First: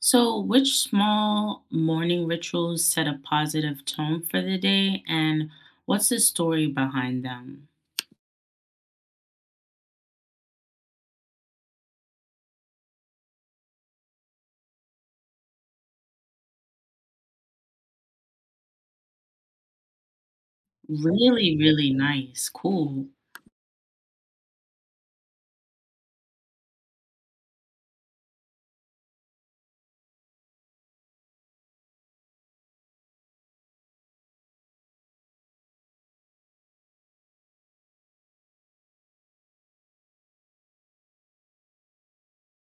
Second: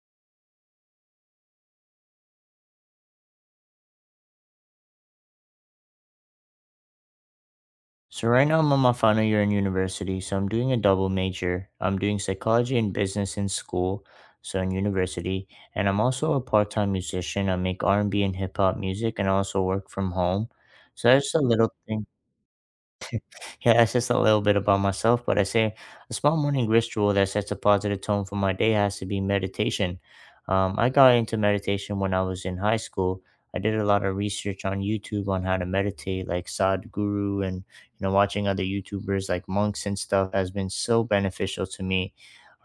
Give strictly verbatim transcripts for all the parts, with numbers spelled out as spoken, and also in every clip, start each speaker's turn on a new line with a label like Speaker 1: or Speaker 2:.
Speaker 1: So, which small morning rituals set a positive tone for the day, and what's the story behind them?
Speaker 2: So right now I'm on my final year in university, so I'm doing a double major. I'm doing psychology and business in school, so in university, and I'm also a part-time musician. I make R and B and B and hip hop music and I also work from home. So that's a
Speaker 1: Really,
Speaker 2: little
Speaker 1: really
Speaker 2: thing,
Speaker 1: nice. Cool.
Speaker 2: yeah, that's just a little bit about myself, but I say a small morning ritual that sets a positive tone for my day has to be meditation. Um, I got into meditation when I was in high school. I did a lot of research on YouTube on how to meditate, like Sadhguru, and you know, watching other YouTubers like monks and stuff has been so beneficial to me.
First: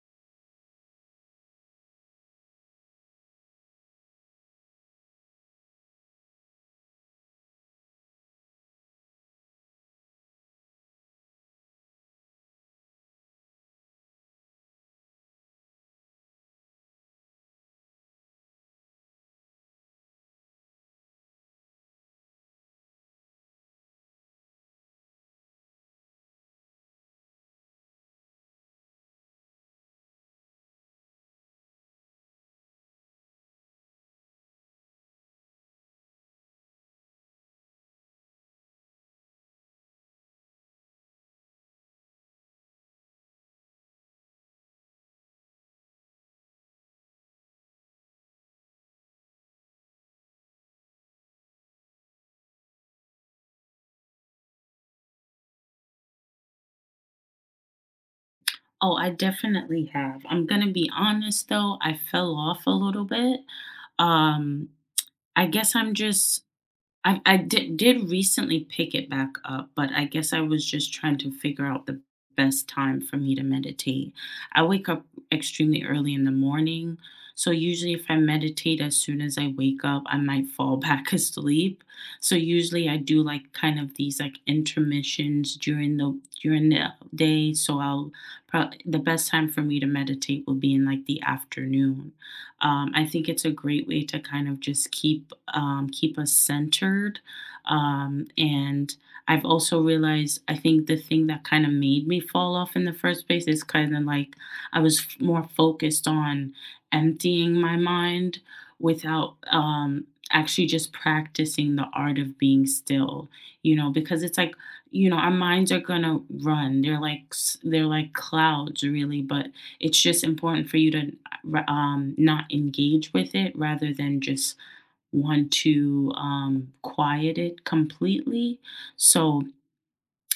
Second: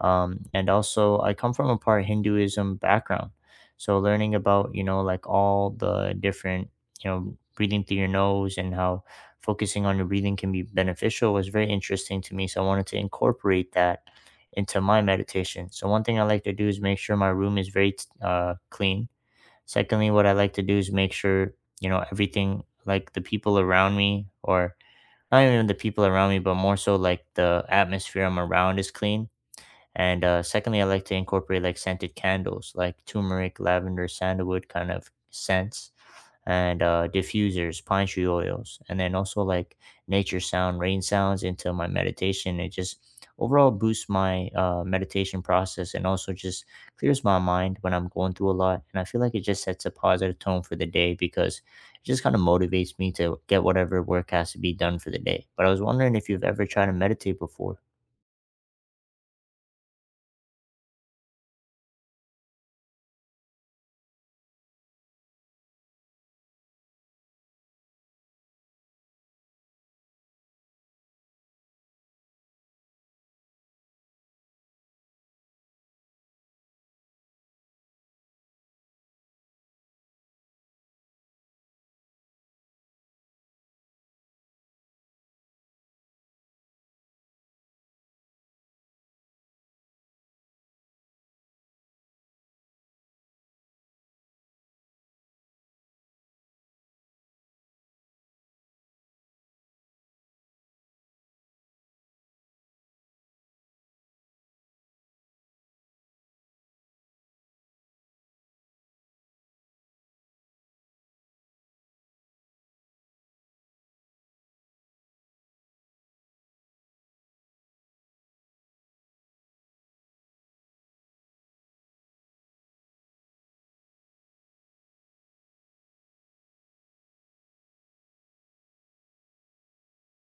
Speaker 2: Um, and also, I come from a part Hinduism background, so learning about, you know, like all the different, you know, breathing through your nose and how focusing on your breathing can be beneficial was very interesting to me. So I wanted to incorporate that into my meditation. So one thing I like to do is make sure my room is very t- uh, clean. Secondly, what I like to do is make sure, you know, everything, like the people around me, or not even the people around me, but more so like the atmosphere I'm around is clean. And uh, secondly, I like to incorporate like scented candles, like turmeric, lavender, sandalwood kind of scents and uh, diffusers, pine tree oils, and then also like nature sound, rain sounds into my meditation. It just overall boosts my uh, meditation process and also just clears my mind when I'm going through a lot. And I feel like it just sets a positive tone for the day because it just kind of motivates me to get whatever work has to be done for the day. But I was wondering if you've ever tried to meditate before.
Speaker 1: Oh, I definitely have. I'm gonna be honest though, I fell off a little bit. Um, I guess I'm just I I did did recently pick it back up, but I guess I was just trying to figure out the best time for me to meditate. I wake up extremely early in the morning, so usually if I meditate as soon as I wake up, I might fall back asleep. So usually I do like kind of these like intermissions during the during the day, so I'll probably the best time for me to meditate will be in like the afternoon. Um, I think it's a great way to kind of just keep um, keep us centered. Um, and I've also realized I think the thing that kind of made me fall off in the first place is kind of like I was f- more focused on emptying my mind without um, actually just practicing the art of being still. You know, because it's like you know our minds are gonna run. They're like s- they're like clouds, really. But it's just important for you to um, not engage with it rather than just want to um, quiet it completely. So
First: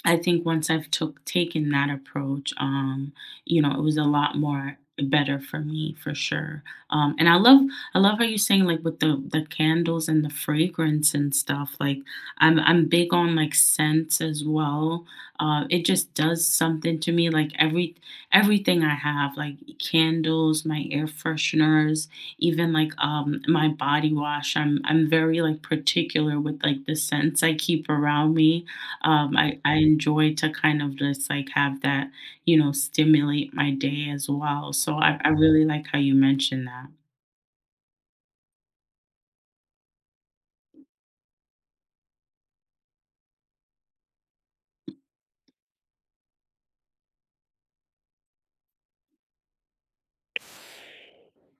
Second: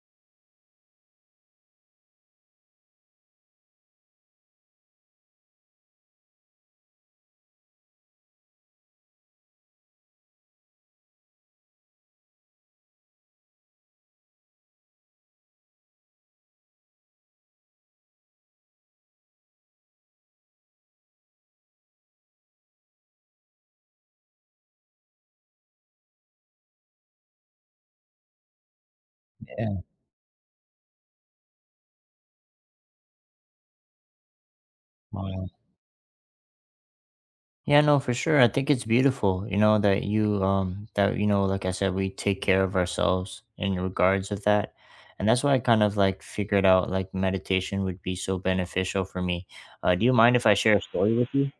Speaker 1: I think once I've took taken that approach, um, you know, it was a lot more better for me for sure. Um, and I love I love how you're saying like with the the candles and the fragrance and stuff. Like I'm I'm big on like scents as well. Uh, it just does something to me. Like every everything I have, like candles, my air fresheners, even like um my body wash. I'm I'm very like particular with like the scents I keep around me, um, I, I
Speaker 2: Yeah.
Speaker 1: enjoy to kind of just like have that, you know, stimulate my day as well. So I, I
Speaker 2: Wow.
Speaker 1: really like how you mentioned that.
Speaker 2: Yeah, no, for sure. I think it's beautiful, you know, that you um that you know, like I said, we take care of ourselves in regards of that. And that's why I kind of like figured out like meditation would be so beneficial for me. Uh, do you mind if I share a story with you?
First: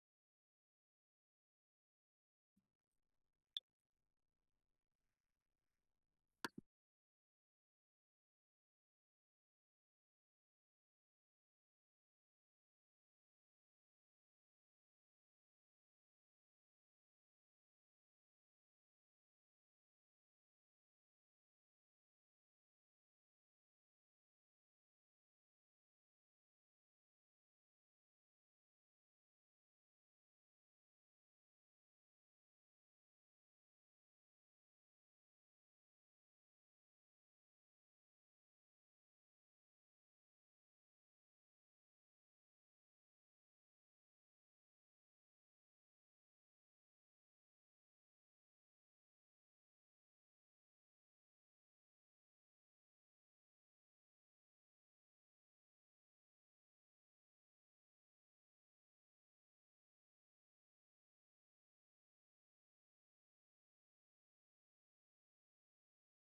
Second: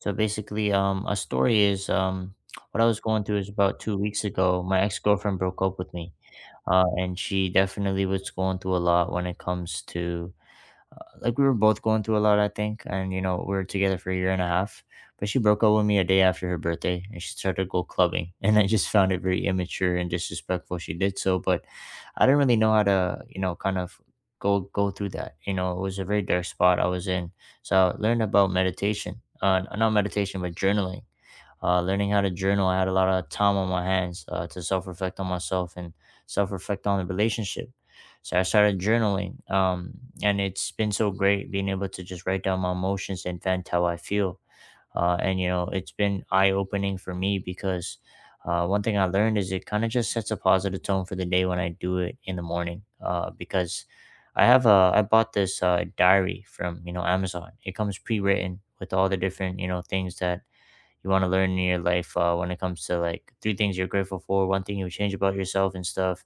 Speaker 2: So basically, um, a story is um what I was going through is about two weeks ago. My ex girlfriend broke up with me, uh, and she definitely was going through a lot when it comes to like we were both going through a lot, I think, and you know we were together for a year and a half. But she broke up with me a day after her birthday, and she started to go clubbing, and I just found it very immature and disrespectful. She did so, but I didn't really know how to, you know, kind of go go through that. You know, it was a very dark spot I was in, so I learned about meditation, uh, not meditation, but journaling, uh, learning how to journal. I had a lot of time on my hands uh, to self reflect on myself and self reflect on the relationship. So I started journaling, um, and it's been so great being able to just write down my emotions and vent how I feel. Uh, and you know, it's been eye opening for me because, uh, one thing I learned is it kind of just sets a positive tone for the day when I do it in the morning. Uh, because I have a I bought this uh, diary from, you know, Amazon. It comes pre written with all the different, you know, things that you want to learn in your life uh, when it comes to like three things you're grateful for, one thing you would change about yourself and stuff.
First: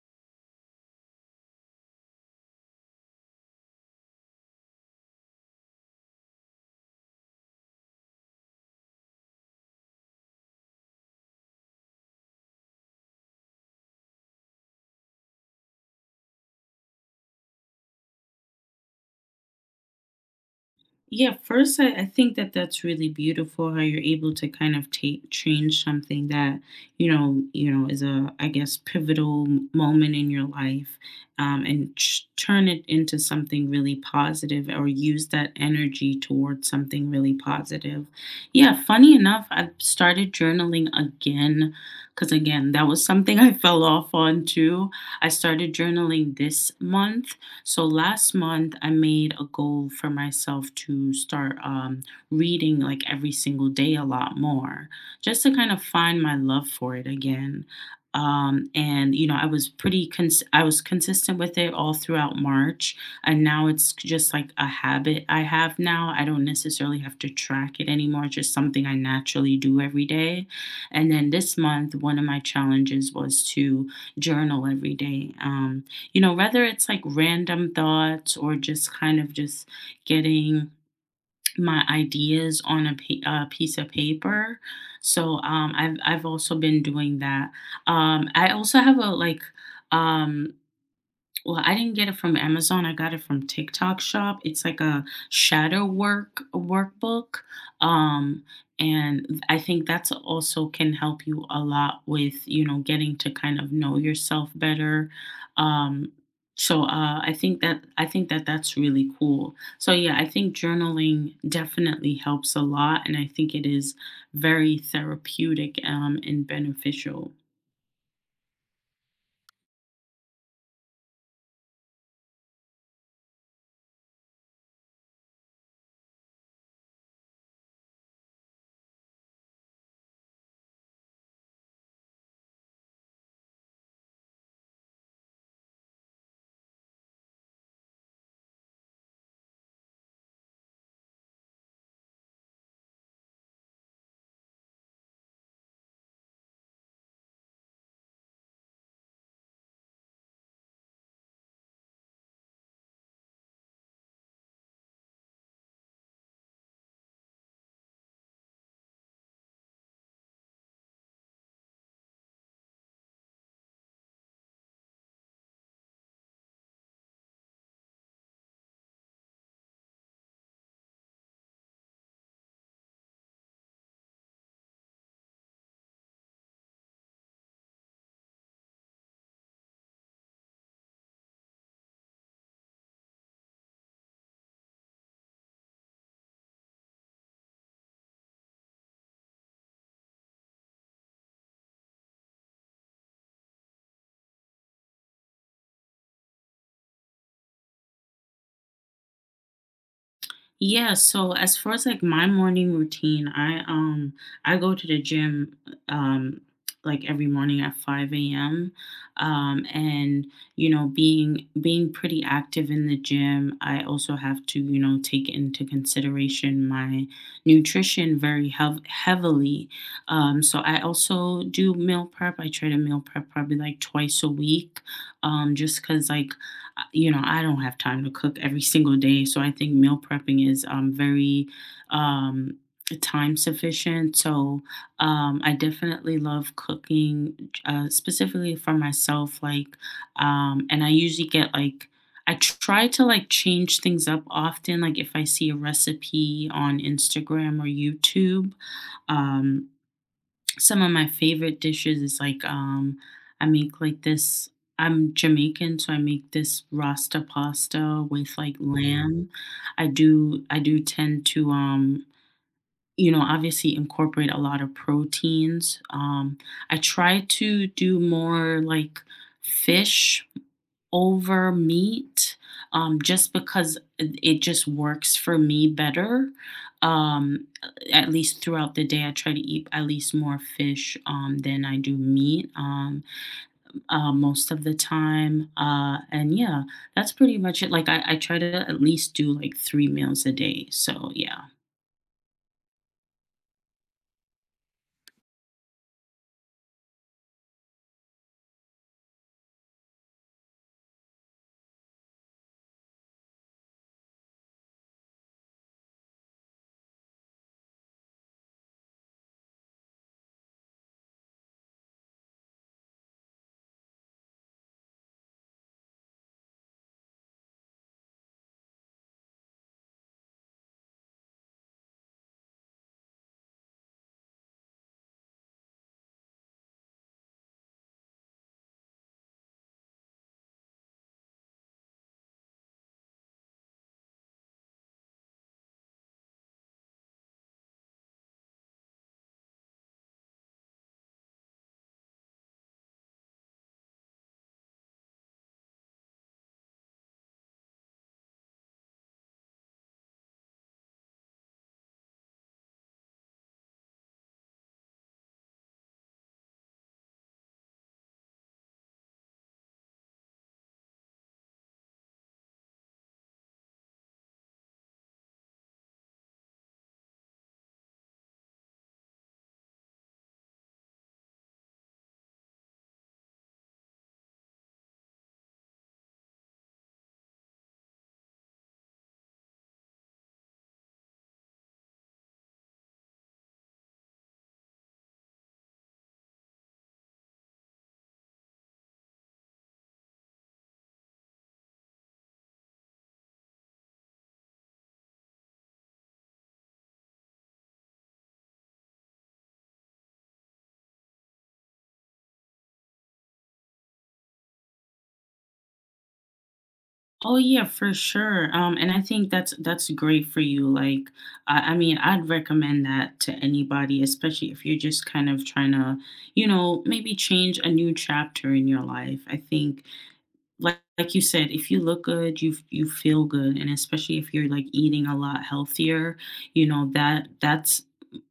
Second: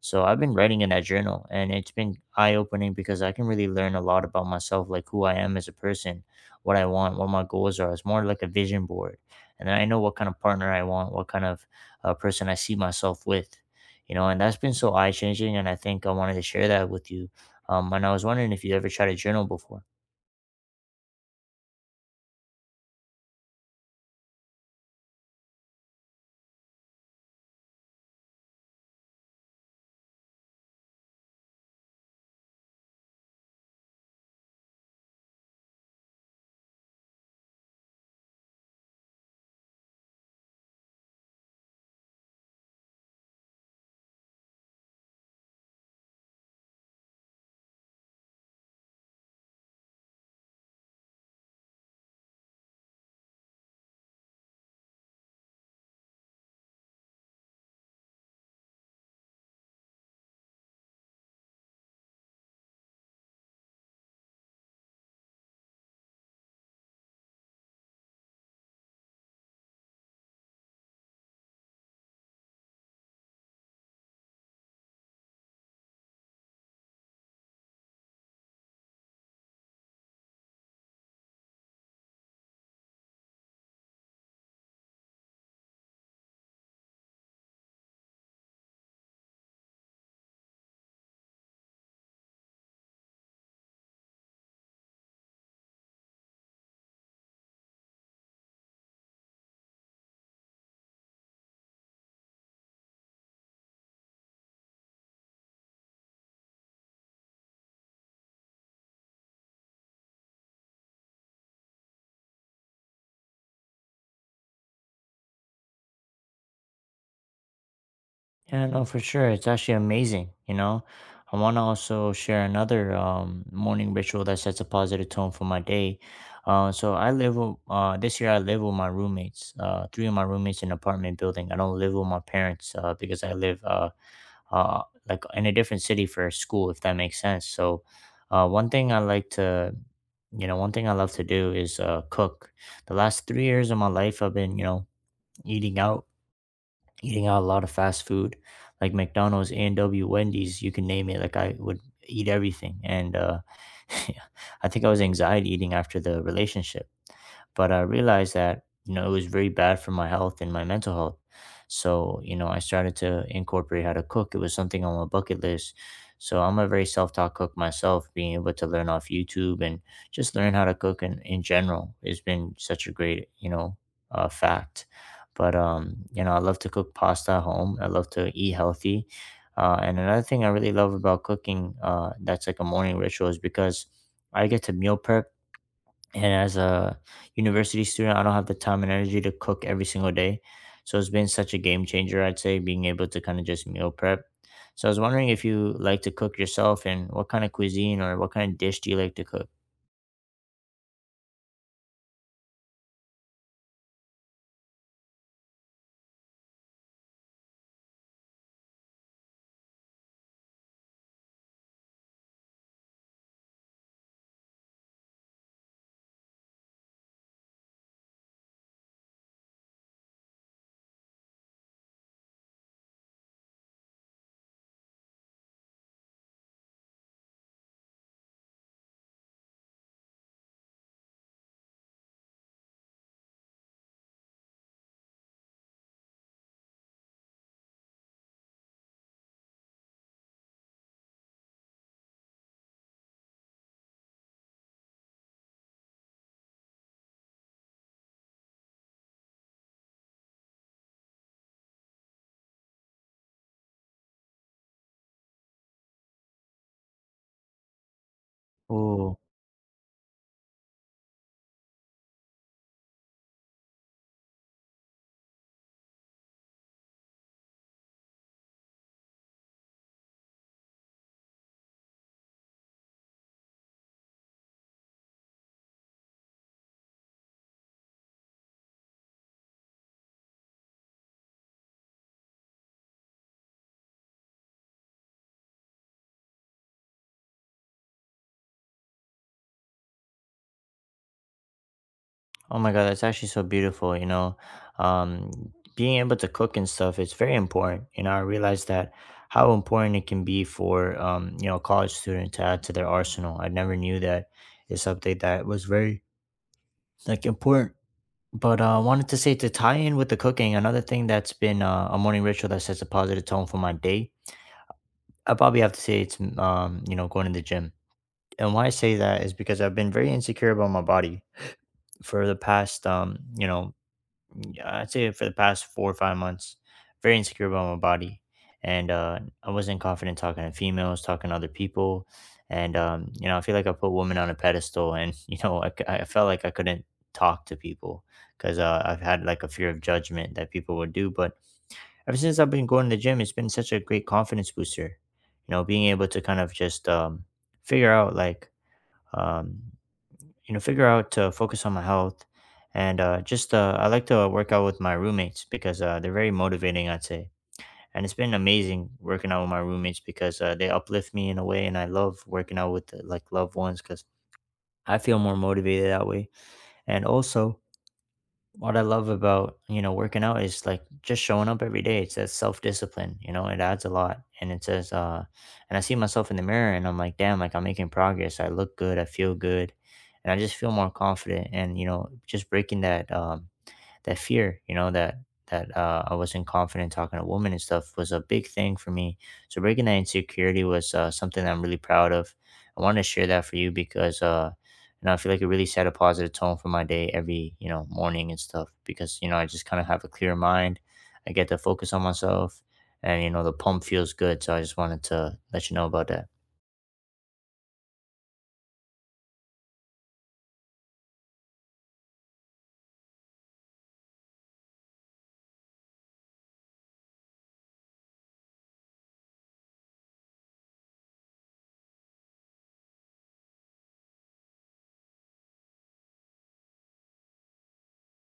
Speaker 2: So I've been writing in that journal and it's been eye opening because I can really learn a lot about myself, like who I am as a person, what I want, what my goals are. It's more like a vision board. And then I know what kind of partner I want, what kind of uh, person I see myself with, you know, and that's been so eye changing. And I think I wanted to share that with you. Um, and I was wondering if you ever tried a journal before.
Speaker 1: Yeah, first, I, I think that that's really beautiful how you're able to kind of take change something that you know you know is a I guess pivotal m- moment in your life, um, and ch- turn it into something really positive or use that energy towards something really positive. Yeah, funny enough, I've started journaling again because again that was something I fell off on too. I started journaling this month, so last month, I made a goal for myself to start um, reading like every single day a lot more, just to kind of find my love for it again. Um, and you know, I was pretty cons- I was consistent with it all throughout March, and now it's just like a habit I have now. I don't necessarily have to track it anymore; it's just something I naturally do every day. And then this month, one of my challenges was to journal every day. Um, you know, whether it's like random thoughts or just kind of just getting my ideas on a, pa- a piece of paper. So um, I've I've also been doing that. Um, I also have a like um, well, I didn't get it from Amazon. I got it from TikTok Shop. It's like a shadow work workbook. Um, and th- I think that's also can help you a lot with, you know, getting to kind of know yourself better. Um, so uh, I think that I think that that's really cool. So yeah, I think journaling definitely helps a lot, and I think it is very therapeutic, um, and beneficial.
Speaker 2: Yeah, no, for sure. It's actually amazing, you know. I want to also share another um, morning ritual that sets a positive tone for my day. Uh, so I live with, uh, this year I live with my roommates, uh, three of my roommates in an apartment building. I don't live with my parents uh, because I live uh, uh, like in a different city for school, if that makes sense. So uh, one thing I like to, you know, one thing I love to do is uh, cook. The last three years of my life, I've been, you know, eating out eating out a lot of fast food like McDonald's, A and W, Wendy's, you can name it. Like I would eat everything. And uh, I think I was anxiety eating after the relationship, but I realized that you know it was very bad for my health and my mental health. So you know I started to incorporate how to cook. It was something on my bucket list. So I'm a very self-taught cook myself. Being able to learn off YouTube and just learn how to cook in, in general has been such a great, you know, uh, fact. But um, you know I love to cook pasta at home. I love to eat healthy. Uh, and another thing I really love about cooking, uh, that's like a morning ritual is because I get to meal prep and as a university student I don't have the time and energy to cook every single day, so it's been such a game changer, I'd say, being able to kind of just meal prep. So I was wondering if you like to cook yourself and what kind of cuisine or what kind of dish do you like to cook.
Speaker 1: Yeah, so as far as like my morning routine, I um I go to the gym um like every morning at five a m. Um and you know being being pretty active in the gym, I also have to, you know, take into consideration my nutrition very heav- heavily. Um so I also do meal prep. I try to meal prep probably like twice a week. Um just cuz like you know, I don't have time to cook every single day. So I think meal prepping is um, very um, time sufficient. So um, I definitely love cooking, uh, specifically for myself. Like, um, and I usually get like, I try to like change things up often. Like, if I see a recipe on Instagram or YouTube, um, some of my favorite dishes is like, um, I make like this. I'm Jamaican, so I make this rasta pasta with like Mm.
Speaker 2: Oh.
Speaker 1: lamb. I do I do tend to um you know obviously incorporate a lot of proteins. Um, I try to do more like fish over meat, um, just because it it just works for me better. Um, at least throughout the day, I try to eat at least more fish, um, than I do meat, um, uh, most of the time. Uh, and yeah, that's pretty much it. Like, I, I try to at least do like three meals a day. So, yeah.
Speaker 2: Oh my god, that's actually so beautiful, you know. um Being able to cook and stuff, it's very important, you know, I realized that how important it can be for, um you know, a college student to add to their arsenal. I never knew that it's something that was very like important. But uh, I wanted to say, to tie in with the cooking, another thing that's been uh, a morning ritual that sets a positive tone for my day. I probably have to say it's mm, um, you know, going to the gym, and why I say that is because I've been very insecure about my body for the past, um, you know Mm, yeah, I'd say for the past four or five months, very insecure about my body, and uh, I wasn't confident talking to females, talking to other people, and um, you know, I feel like I put women on a pedestal, and you know, I, c- I felt like I couldn't talk to people because uh, I've had like a fear of judgment that people would do. But ever since I've been going to the gym, it's been such a great confidence booster. You know, being able to kind of just, um, figure out like. Um, you know, figure out to focus on my health and, uh, just uh, I like to work out with my roommates because uh, they're very motivating, I'd say, and it's been amazing working out with my roommates because uh, they uplift me in a way, and I love working out with, uh, like, loved ones because I feel more motivated that way. And also, what I love about, you know, working out is like just showing up every day. It says self discipline, you know, it adds a lot. And it says, uh, and I see myself in the mirror and I'm like, damn, like I'm making progress. I look good. I feel good. And I just feel more confident. And, you know, just breaking that, um, that fear, you know, that that uh, I wasn't confident talking to women and stuff was a big thing for me. So breaking that insecurity was uh, something that I'm really proud of. I wanted to share that for you because, uh you know, I feel like it really set a positive tone for my day every, you know, morning and stuff because, you know, I just kind of have a clear mind. I get to focus on myself, and you know the pump feels good, so I just wanted to let you know about that.
Speaker 1: Oh yeah, for sure. Um, and I think that's that's great for you. Like, I, I mean, I'd recommend that to anybody, especially if you're just kind of trying to, you know, maybe change a new chapter in your life. I think like like you said, if you look good, you f you feel good, and especially if you're, like, eating a lot healthier, you know, that that's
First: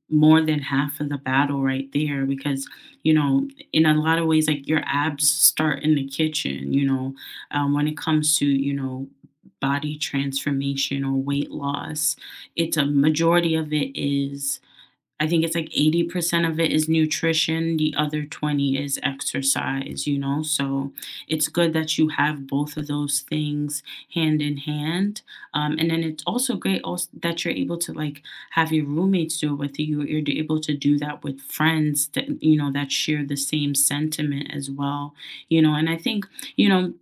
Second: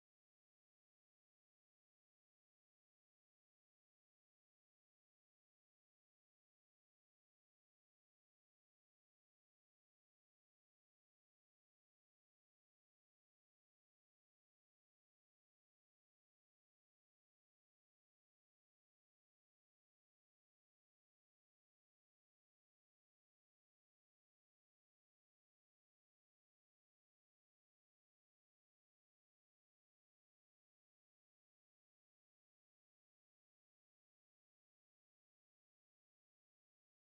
Speaker 1: more than half of the battle right there because, you know, in a lot of ways, like, your abs start in the kitchen, you know, um, when it comes to, you know, body transformation or weight loss, it's a majority of it is I think it's like eighty percent of it is nutrition, the other twenty is exercise, you know? So it's good that you have both of those things hand in hand. Um, and then it's also great also that you're able to like have your roommates do it with you. You're able to do that with friends that, you know, that share the same sentiment as well, you know? And I think, you know,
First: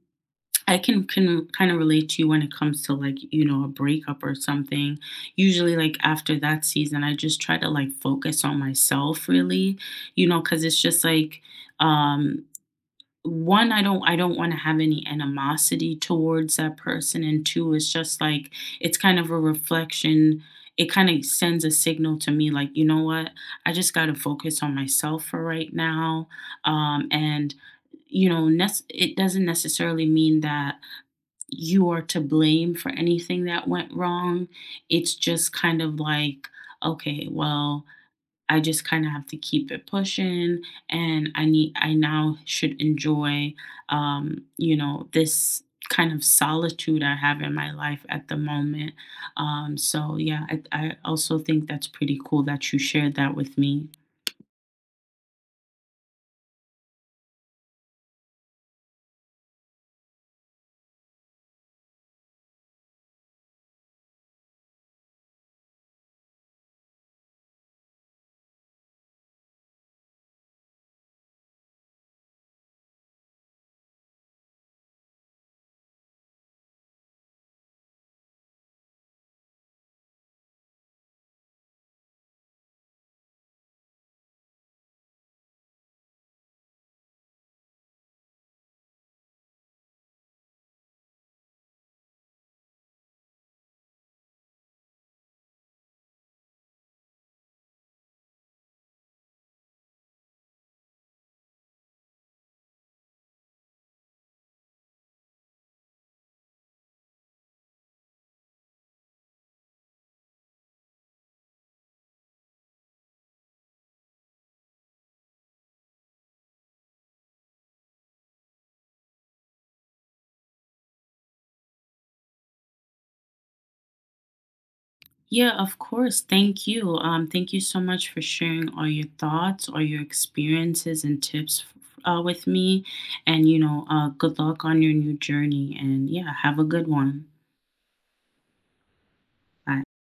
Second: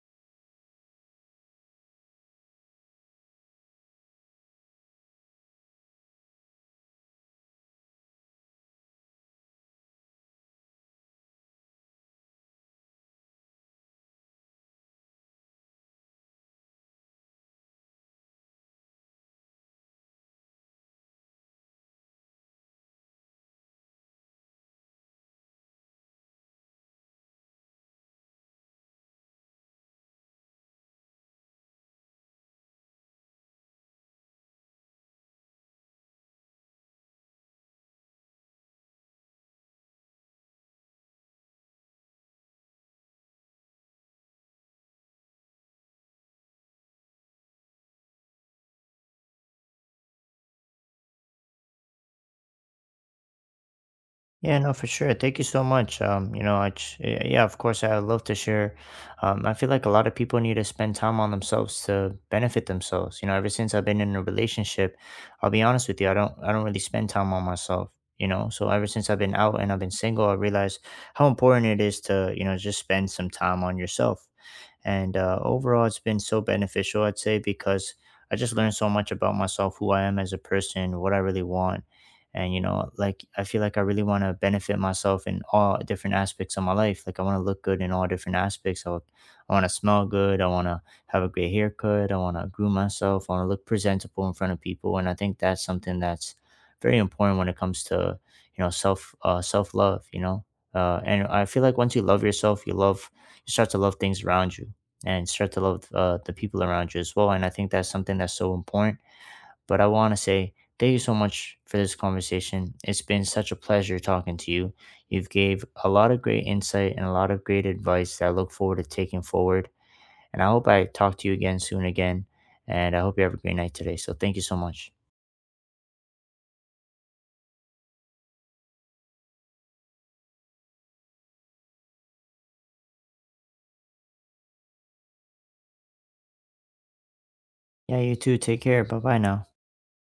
Speaker 1: I can can kind of relate to you when it comes to like, you know, a breakup or something. Usually like after that season, I just try to like focus on myself really, you know, cuz it's just like um one I don't I don't want to have any animosity towards that person and two it's just like it's kind of a reflection, it kind of sends a signal to me like you know what, I just got to focus on myself for right now, um and you know nec- it doesn't necessarily mean that you are to blame for anything that went wrong. It's just kind of like, okay, well, I just kind of have to keep it pushing and I need I now should enjoy, um, you know, this kind of solitude I have in my life at the moment. Um, so yeah, I, I also think that's pretty cool that you shared that with me.
Speaker 2: Yeah, no, for sure. Thank you so much. Um, you know, I yeah, yeah, of course, I love to share. Um, I feel like a lot of people need to spend time on themselves to benefit themselves. You know, ever since I've been in a relationship, I'll be honest with you, I don't, I don't really spend time on myself. You know, so ever since I've been out and I've been single, I realized how important it is to, you know, just spend some time on yourself. And uh, overall, it's been so beneficial, I'd say, because I just learned so much about myself, who I am as a person, what I really want. And, you know, like I feel like I really want to benefit myself in all different aspects of my life. Like I want to look good in all different aspects. I, I want to smell good. I want to have a great haircut. I want to groom myself. I want to look presentable in front of people. And I think that's something that's very important when it comes to, you know, self, uh, self love, you know? Uh, and I feel like once you love yourself, you love, you start to love things around you and start to love, uh, the people around you as well. And I think that's something that's so important. But I want to say thank you so much for this conversation. It's been such a pleasure talking to you. You've gave a lot of great insight and a lot of great advice that I look forward to taking forward. And I hope I talk to you again soon again. And I hope you have a great night today. So thank you so much.
Speaker 1: Yeah, of course. Thank you. Um, thank you so much for sharing all your thoughts, all your experiences and tips, uh, with me. And, you know, uh, good luck on your new journey. And yeah, have a good one.
Speaker 2: Yeah, you too. Take care. Bye bye now.
Speaker 1: Bye.